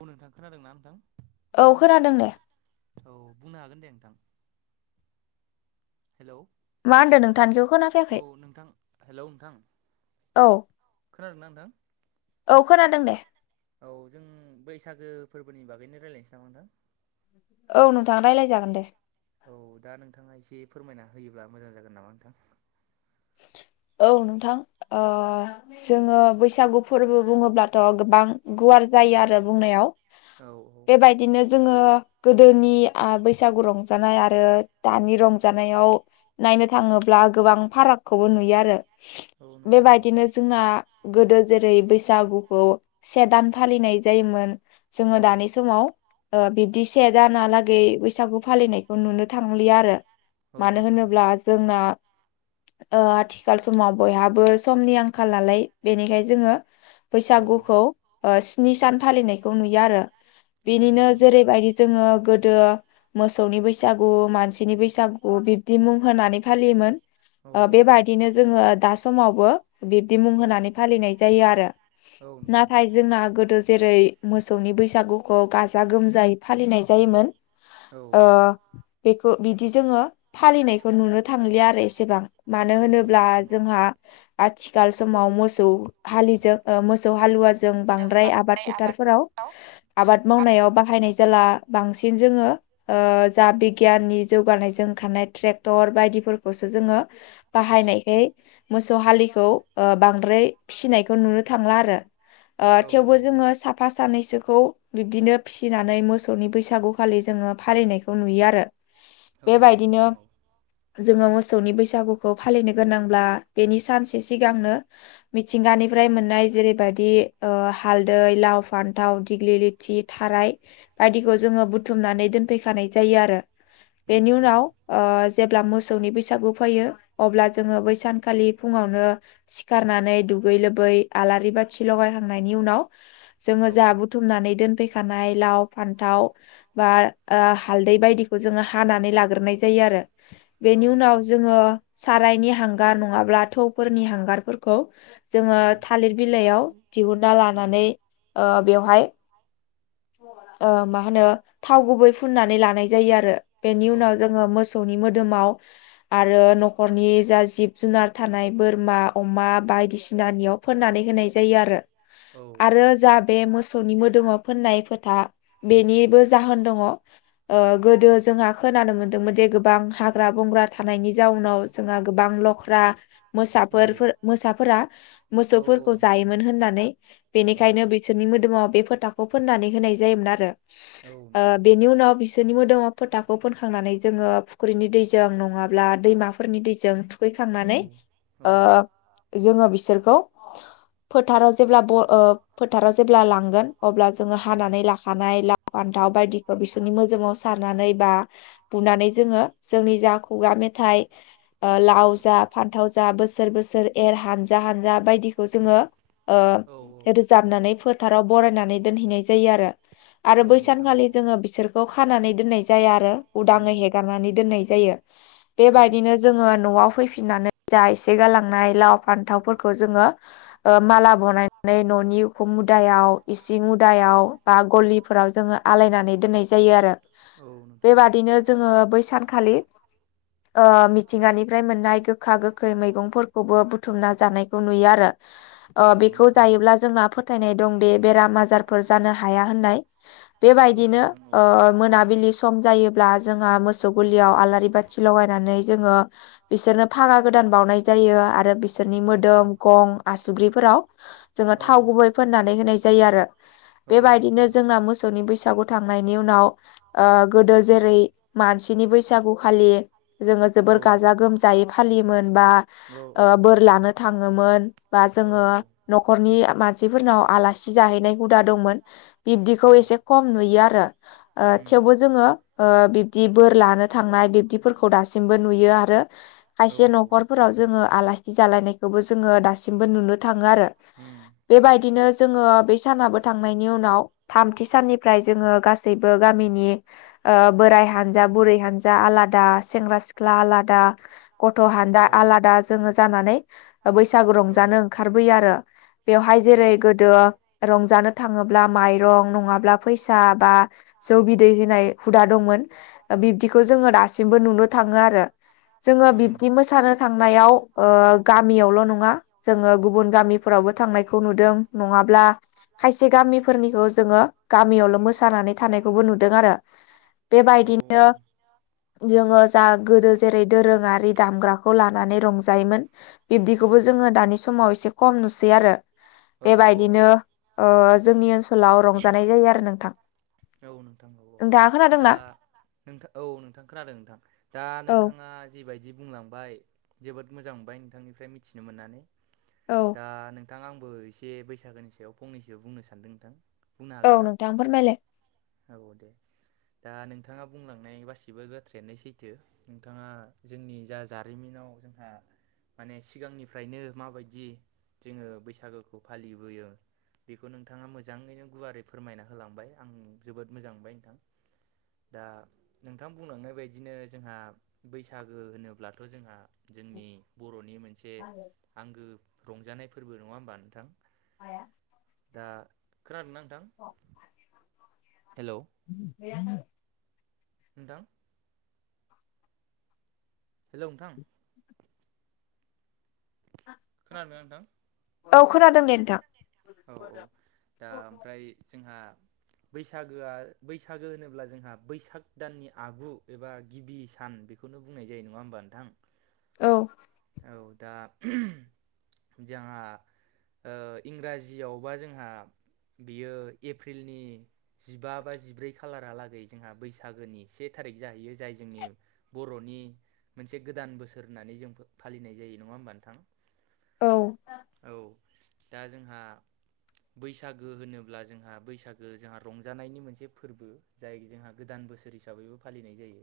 औ नोंथां खोनादोंना नोंथां औ खोनादों दे औ बुंनो हागोन दे नोंथां। हेलौ मा होनदों नोंथांनिखौ औ खोनाफैयाखै नोंथां हेलौ नोंथां औ खोनादोंना नोंथां औ खोनादों दे औ जों बैसागो फोरबोनि बागैनो रायज्लायनोसै नामा नोंथां। औ नोंथां रायज्लाय जागोन दे। औ दा नोंथाङा एसे फोरमायना होयोब्ला मोजां जागोन नामा नोंथां। औ नोंथां ओ जोंङो बैसागु फोरबो बुङोब्लाथ' गोबां गुवार जायो आरो बुंनायाव औ बेबायदिनो जोंङो गोदोनिआ बैसागु रंजानाय आरो दानि रंजानायाव नायनो थाङोब्ला गोबां फारागखौबो नुयो आरो औ नोंथां औ बेबायदिनो जों ना गोदो जेरै बैसागुखौ से दान फालिनाय जायोमोन जोंङो औ दानि समाव बिब्दि से दानालागै बैसागु फालिनाय नुनो थांलि आरो औ मानो नोंथां औ होनोब्ला जोंना ओ आथिखाल समाव बयहाबो समनि आंखाल नालाय बेनिखायनो जोङो बैसागुखौ स्नि सान फालिनायखौ नुयो आरो औ बेनिनो नोंथां औ जेरैबायदि जों गोदो मोसौनि बैसागु मानसिनि बैसागु बिबदि मुं होनानै ज फालियोमोन ओ औ-औ बेबायदिनो जोङो दा समावबो बिब्दि मुं औ होनानै फालिनाय जायो आरो औ नोंथां नाथाय जोंना गोदो जेरै मोसौनि बैसागु खौ गाजा गोमजायै फालिनाय जायोमोन औ ओ बेखौ बिदि जोङो फालिनायखौ नुनो थांलिया आरो एसेबां मानो औ-औ-औ होनोब्ला नोंथां औ जोंहा आथिखाल समाव मोसौ हालिजों ओ मोसौ हालुवाजों बांद्राय आबाद फोथारफोराव आबाद मावनायाव बाहायनाय जाला बांसिन जोङो ओ जा बिगियाननि जौगानायजों ओंखारनाय ट्रेक्टर बायदिफोरखौसो जोङो बाहायनायखाय मोसौ हालिखौ ओ बांद्राय फिसिनायखौ नुनो थांला आरो ओ थेवबो औ-औ-औ जोङो साफा- साफ सानैसोखौ बिब्दिनो फिसिनानै मोसौनि बैसागुखालि जोङो फालिनायखौ नुयो आरो औ-औ बेबायदिनो नोंथां औ जोंऔ मोसौनि बैसागु बैसागुखौ फालिनो गोनांब्ला बेनि सानसे सिगांनो मिथिंगानिफ्राय मोननाय जेरैबायाददि ओ हालदै लाव फान्थाव दिग्लि लि थि थाराय बायदिखौ जोङो बुथुमनानै दोनफैखानाय जायो आरो बेनि उम-उम उनाव ओ जेब्ला मोसौनि बैसागु फैयो अब्ला जोङो बै सानखालि फुङावनो सिखारनानै दुगै लोबै आलारि बाथि लगायखांनायनि उनाव जोङो औ जोंहा बुथुमनानै दोनफैखानाय लाव फानथाव बा ओ हालदै बायदिखौ जोङो हानानै लाग्रोनाय जायो आरो बेनि औ उनाव नोंथां औ-औ औ जोङो सारायनि हांगार नंआबा थौफोरनि हंगारफोरखौ जोङो औ थालिर बिलाइयाव दिहुनना लानानै ओ बेवहाय ओ मा होनो थाव गुबै फुननानै लानाय जायो आरो बेनि उनाव जोङो नोंथां मोसौनि मोदोमाव आरो न'खरनि जा जिब जुनार थानाय बोरमा अमा बायदिसिनानियाव फोननानै होनाय जायो आरो औ औ आरो जा बे मोसौनि मोदोमाव फोननाय फोथा बेनिबो जाहोन दङ ओ गोदो जोंहा खोनानो मोनदोंमोन जे गोबां हाग्रा बंग्रा थानायनि जाउनाव जोंहा गोबां लख्रा औ मोसाफोर मोसाफोरा औ मोसौफोरखौ नोंथां जायोमोन होननानै औ बेनिखायनो बिसोरनि मोदोमाव बे फोथा खौ फोननानै होनाय जायोमोन आरो औ ओ नोंथां औ बेनि उनाव बिसोरनि मोदोमाव फोथाखौ फोनखांनानै जोङो फुख्रिनि दैजों नङाब्ला दैमाफोरनि दैजों थुखै खांनानै ओ जोङो बिसोरखौ फोथाराव जेब्ला ब ओ फोथाराव जेब्ला लांगोन अब्ला जोङो हाखानाय लाव फान्थाव बायदिखौ बिसोरनि मोदोमाव सारनानै बा बुनानै जोङो जोंनि जा खुगा मेथाइ। ओ लाव जा फान्थाव जा बोसोर बोसोर एर हानजा हानजा बायदिखौ जोङो। ओ रोजाबनानै फोथाराव बरायनानै दोनहैनाय जायो आरो। आरो नोंथां औ बैसानखालि जोङो बिसोर। बेखौ खानानै दोननाय जाया आरो उम उदाङै हेगारनानै दोननाय जायो। औ बेबायदिनो जोङो न'आव फैफिननानै जा एसे गालांनाय लाव फान्थावफोरखौ जोङो। ओ माला बनायनानै न'नि उखुम मुदायाव इसिं उदायाव बा गलिफोराव जोङो आलायनानै दोननाय जायो आरो जायो आरो ओ बेबादिनो जोङो बै सानखालि। ओ मिथिंगानिफ्राय मोननाय गोखा गोखै मैगंफोरखौबो बुथुमना जानायखौ नुयो आरो। बारा अ बेखौ जायोब्ला जोंना फोथायनाय दं दे बेराम आजारफोर जानो हाया होननाय बे औ बायदि नो नोंथां ओ मोनाबिलि सम सम जायोब्ला जोंहा मोसौ गुलियाव आलारि बाथि लगायनानै जोङो बिसोरनो फागा गोदान बावनाय जायो आरो बि बिसोरनि औ औ मोदोम गं आसुब्रिफोराव जोङो औ थाव गुबै फोननानै होनाय जायो आरो। औ नोंथां बेबायदिनो औ जोंना मोसौनि बैसागु थांनायनि उनाव ओ गोदो जेरै मानसिनि बैसागु खालि। जोङो जोबोर औ गाजा गोमजायै फालियोमोन बा बा ओ जोङो बोर लानो थाङोमोन बा जोङो न'खरनि मानसिफोरनाव आलासि जाहैनाय हुदा दंमोन। बेखौ खम नुयो आरो ओ थेवबो जोङो खायसे न'खरफोराव बिब्दिखौ एसे खम नुयो आरो। ओ थेवबो जोङो ओ बिब्दि बोर लानो थांनाय बिब्दिफोरखौ दासिमबो नुयो आरो। खायसे न'खरफोराव जोङो आलासि जालायनायखौबो जोङो दासिमबो नुनो थाङो आरो बेबायदिनो जोङो बे सानाबो थाङो बेनि उनाव थामथि साननिफ्राय जोङो गासैबो गामिनि ओ बोराइ हानजा बुरै हानजा आलादा सेंग्रा सिख्ला आलादा गथ' हान्जा थाङो आरो आलादा जोङो जानानै बैसागु रंजानो ओंखारबोयो आरो। बेवहाय ओंखारबोयो जेरै आरो गोदो रंजानो थाङोब्ला माइरं नङाब्ला फैसा बा। जौ बिदै होनाय हुदा दंमोन बिब्दिखौ जोङो दासिमबो नुनो थाङो आरो। जोङो बिब्दि मोसानो थांनायाव ओ गामियावल' नङा। जोङो गुबुन गामिफोरावबो थांनायखौ नुदों नङाब्ला। खायसे गामिफोरनिखौ जोङो गामियावल' मोसानानै थानायखौबो नुदों आरो। औ बेबायदिनो औ। जोङो जा गोदो जेरै दोरोङारि दामग्राखौ लानानै रंजायोमोन बिब्दिखौबो जोङो दानि समाव एसे खम नुसै आरो औ बेबायदिनो ओ जोंनि ओनसोलाव रंजानाय जायो आरो नोंथां। औ नोंथां औ औ नोंथाङा दा खोनादोंना नोंथां औ नोंथां खोनादों नोंथां दा औ नोंथाङा। जिबायदि बुंलांबाय जोबोद मोजां मोनबाय नोंथांनिफ्राय मिथिनो मोननानै। औ। दा नोंथां आंबो एसे बैसागोनि सायाव फंनैसो बुंनो सानदों नोंथां। बुंनो औ हागोनना? नोंथां फोरमायलाय औ दे दा नोंथाङा बुंलांनाय गासिबो बाथ्रायानो सैथो थो नोंथाङा जोंनि जा जारिमिनाव जोंहा माने सिगांनिफ्रायनो माबायदि जोंङो बैसागोखौ फालिबोयो बेखौ नोंथाङा मोजाङैनो गुवारै फोरमायना होलांबाय आं जोबोद मोजां मोनबाय नोंथां। दा नोंथां बुंलांनाय बायदिनो जोंहा बैसागो होनोब्लाथ' जोंहा जोंनि बर'नि मोनसे आंगो रंजानाय फोरबो नङा होमबा नोंथां? माया? दा खोनादोंना नोंथां? [inaudible] हेल [unintelligible] नोंथां हेलौ नोंथां? खोनादोंना नोंथां? औ खोनादों दे नोंथां। औ औ दा ओमफ्रायो जोंहा बैसागोआ बैसागो होनोब्ला जोंहा बैसाग दाननि आगु एबा गिबि सान बेखौनो बुंनाय जायो नङा होमबा नों औ। औ दा जोंहा ओ इंराजियावबा जोंहा बियो एप्रिलनि जिबा बा जिब्रै खालारालागै जोंहा बैसागोनि से थारिक जाहैयो जाय जोंनि बर'नि मोनसे गोदान बोसोर होननानै जों फालिनाय जायो नङा होमबा नोंथां औ औ दा जोंहा। बैसागो होनोब्ला जोंहा बैसागो जोंहा रंजानायनि मोनसे फोरबो। जाय जोंहा गोदान बोसोर हिसाबैबो फालिनाय जायो।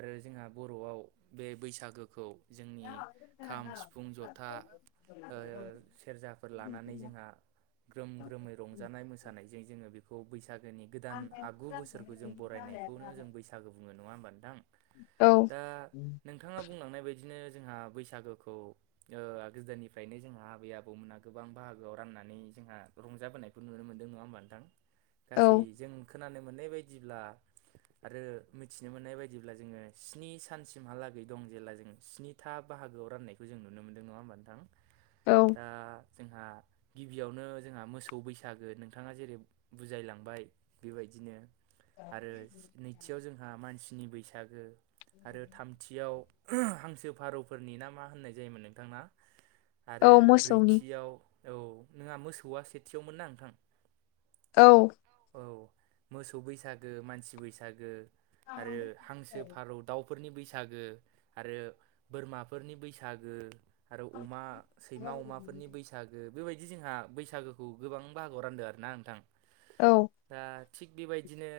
आरो जोंहा बर'आव बे बैसागोखौओ जोंनि खाम, सिफुं, जथा ओ सेरजाफोर लानानै जोंहा ग्रोम ग्रोमै रंजानाय मोसानायजों जोङो बेखौ बैसागोनि गोदान आगु बोसोरखौ जों बराय खौनो जों बैसागु बुङो नङा होमबा नोंथां? औ। दा नोंथाङा बुंलांनाय बायदिनो जोंहा बैसागोखौ ओ गोदोनिफ्रायनो जोंहा आबै-आबौमोनहा गोबां बाहागोआव राननानै जोंह रंजाबोनायखौ नुनो मोन्दों नङा होमबा नोंथां? औ गासै जों खोनानो मोननाय बायदिब्ला आरो मिथिनो मोननाय बायदिब्ला जोङो स्नि सानसिमहालागै दं जेला जोङो स्निथा बाहागोआव राननायखौ जों नुनो मोन्दों नङा होमबा नोंथां? औ। दा जोंहा गिबियावनो जोंहा मोसौ बैसागो नोंथाङा जेरै बुजायलांबाय बेबादिनो। आरो नैथियाव जोंहा मानसिनि बैसागो आरो थामथियावो खौ हांसो फारौफोरनि ना मा होननाय जायोमोन नोंथां ना? आरो औ मोसौनि ब्रैथियाव औ नोंङा मोसौआ सेथियावमोन ना नोंथां? औ। औ मोसौ बैसागो, मानसि बैसागो औ आरो हांसो, फारौ, दाउफोरनि बैसागो आरो बोरमाफोरनि बैसागो आरो अमा, सैमा, अमाफोरनि बैसागो सागो बेबायदि जोंहा बैसागोखौ गोबां बाहागोआव रानदों आरोना नोंथां। औ। ओ दा थिग बेबायदिनो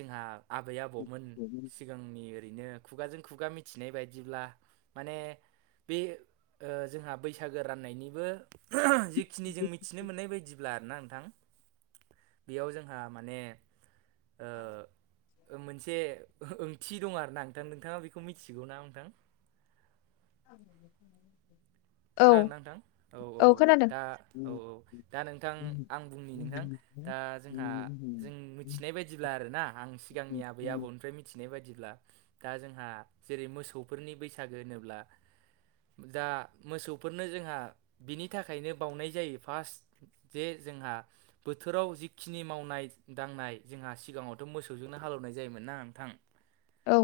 जोंहा आबै आबौमोन सि जोंनि ओरैनो खुगाजों खुगा मिथिनाय बाय [unintelligible] दिब्ला माने बे ओ जोंहा बैसागो राननायनिबो [unintelligible] जिखिनि जों मिथिनो मोननाय बायदिब्ला आरोना नोंथां। बेयाव जोंहा माने ओ मोनसे ओंथि दं आरो ना नोंथां नोंथाङा बेखौ मिथिगौ ना नोंथां [inaudible] खोनादों ना नोंथां औ औ दा औ औ दा नोंथां आं बुंनि नोंथां दा जोंहा जों मिथिनाय बायदिब्ला आर ना आं सिगांनि आबै आबौनिफ्राय मिथि मिथिनाय बायदिब्ला दा जोंहा जेरै मोसौफोरनि बैसागो होनोब्ला दा मोसौफोरनो जोंहा बिनि थाखायनो बावनाय जायो फास्ट जे जोंहा बोथोराव जिखिनि मावनाय दांनाय जोंहा सिगाङावथ' मोसौजोंनो हालौवनाय जायोमोन ना नोंथां [inaudible] औ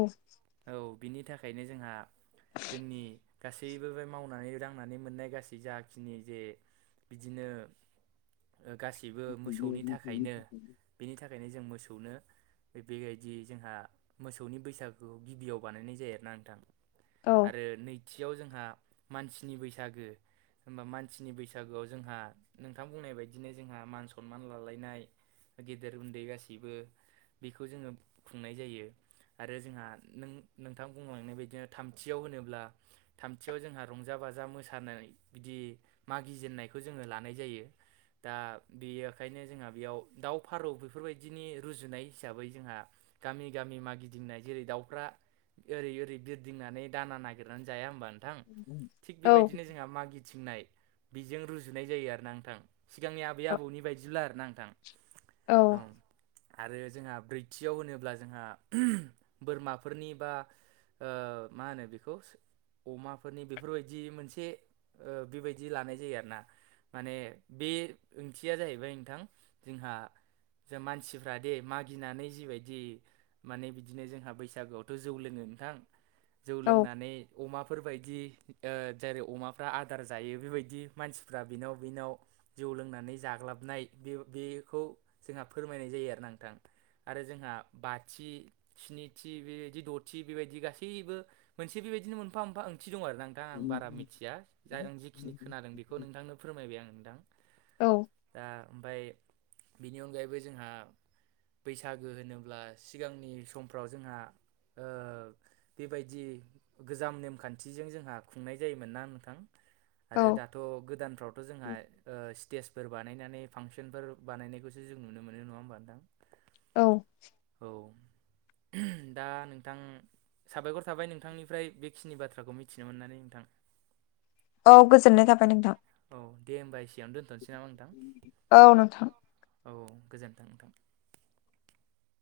औ बिनि थाखायनो जोंहा जोंनि गासैबो बे मावनानै रांनानै मोननाय गासै जा खिनि जे बिदिनो ओ गासैबो मोसौनि थाखायनो बेनि थाखायनो जों मोसौनो बेबायदि जोंहा मोसौनि बैसागुखौ गिबियाव बानायनाय जायो आरोना नोंथां औ आरो नैथियाव जोंहा मानसिनि बैसागो होमबा मानसिनि बैसागोआव जोंहा नोंथां बुंनाय बायदिनो जोंहा मान सनमान लालायनाय गेदेर उन्दै गासैबो बेखौ जोङो खुंनाय जायो। आरो जोंहा नों नोंथां बुंलांनाय बायदिनो थामथियाव होनोब्ला थामथियाव जोंहा रंजा बाजा मोसानाय बिदि मागिजेनन्नायखौ जोङो लानाय जायो। दा बेयो खायनो जोंहा बेयाव दाव फारौ बेफोरबायदिनि रुजुनाय हिसाबै जोंहा गामि गामि मागिदिंनाय जेरै दाउफ्रा ओरै ओरै बिरदिंनानै दाना नागिरनानै जाया होमबा नोंथां [inaudible] थिग बेबायदिनो जोंहा मागिथिंनाय बेजों रुजुनाय जायो आरोना नोंथां सिगांनि आबै आबौनि बायदिब्ला आरो ना नोंथां औ आरो जोंहा ब्रैथियाव होनोब्ला जोंहा बोरमाफोरनि बा ओ मा होनो बेखौ अमाफोरनि बेफोरबायदि मोनसे ओ बेबायदि लानाय जायो आरो ना माने बे ओंथिया जाहैबाय नोंथां जोंहा जों मानसिफ्रा दे मागिनानै जिबायदि माने बिदिनो जोंहा बैसागोआवथ' जौ लोङो नोंथां जौ औ लोंनानै अमाफोरबायदि ओ जेरै अमाफ्रा आदार जायो बेबायदि मानसिफ्रा बिनाव बिनाव जौ लोंनानै जाग्लाबनाय बे बेखौ जोंहा फोरमायनाय जायो आरो नोंथां आरो जोंहा बाथि स्निथि बेबायदि द'थि बेबायदि गासैबो मोनसे बेबायदिनो मोनफा मोनफा ओंथि दं आरो ना नों नोंथां आं बारा मिथिया जा आं जिखिनि खोनादों बेखौ नोंथांनो फोरमायबाय आं नोंथां औ दा ओमफ्राय बेनि अनगायैबो जोंहा बैसागो होनोब्ला सिगांनि समफ्राव जोंहा ओ बेबायदि गोजाम नेमखान्थिजों जोंहा खुंनाय जायोमोन ना नोंथां आरो दा थ' गोदानफ्रावथ' जोंहा ओ स्टेजफोर बानायनानै फांसनफोर बानायनायखौ जों नुनो मोनो नङा होमबा नोंथां औ औ दा नोंथां साबायखर थाबाय नोंथांनिफ्राय बेखिनि बाथ्राखौ मिथिनो मोननानै। नोंथां औ गोजोननाय थाबाय नोंथां। औ दे होमबा एसेयावनो दोनथ'नोसै नामा नोंथां औ नोंथां औ गोजोनथों नोंथां।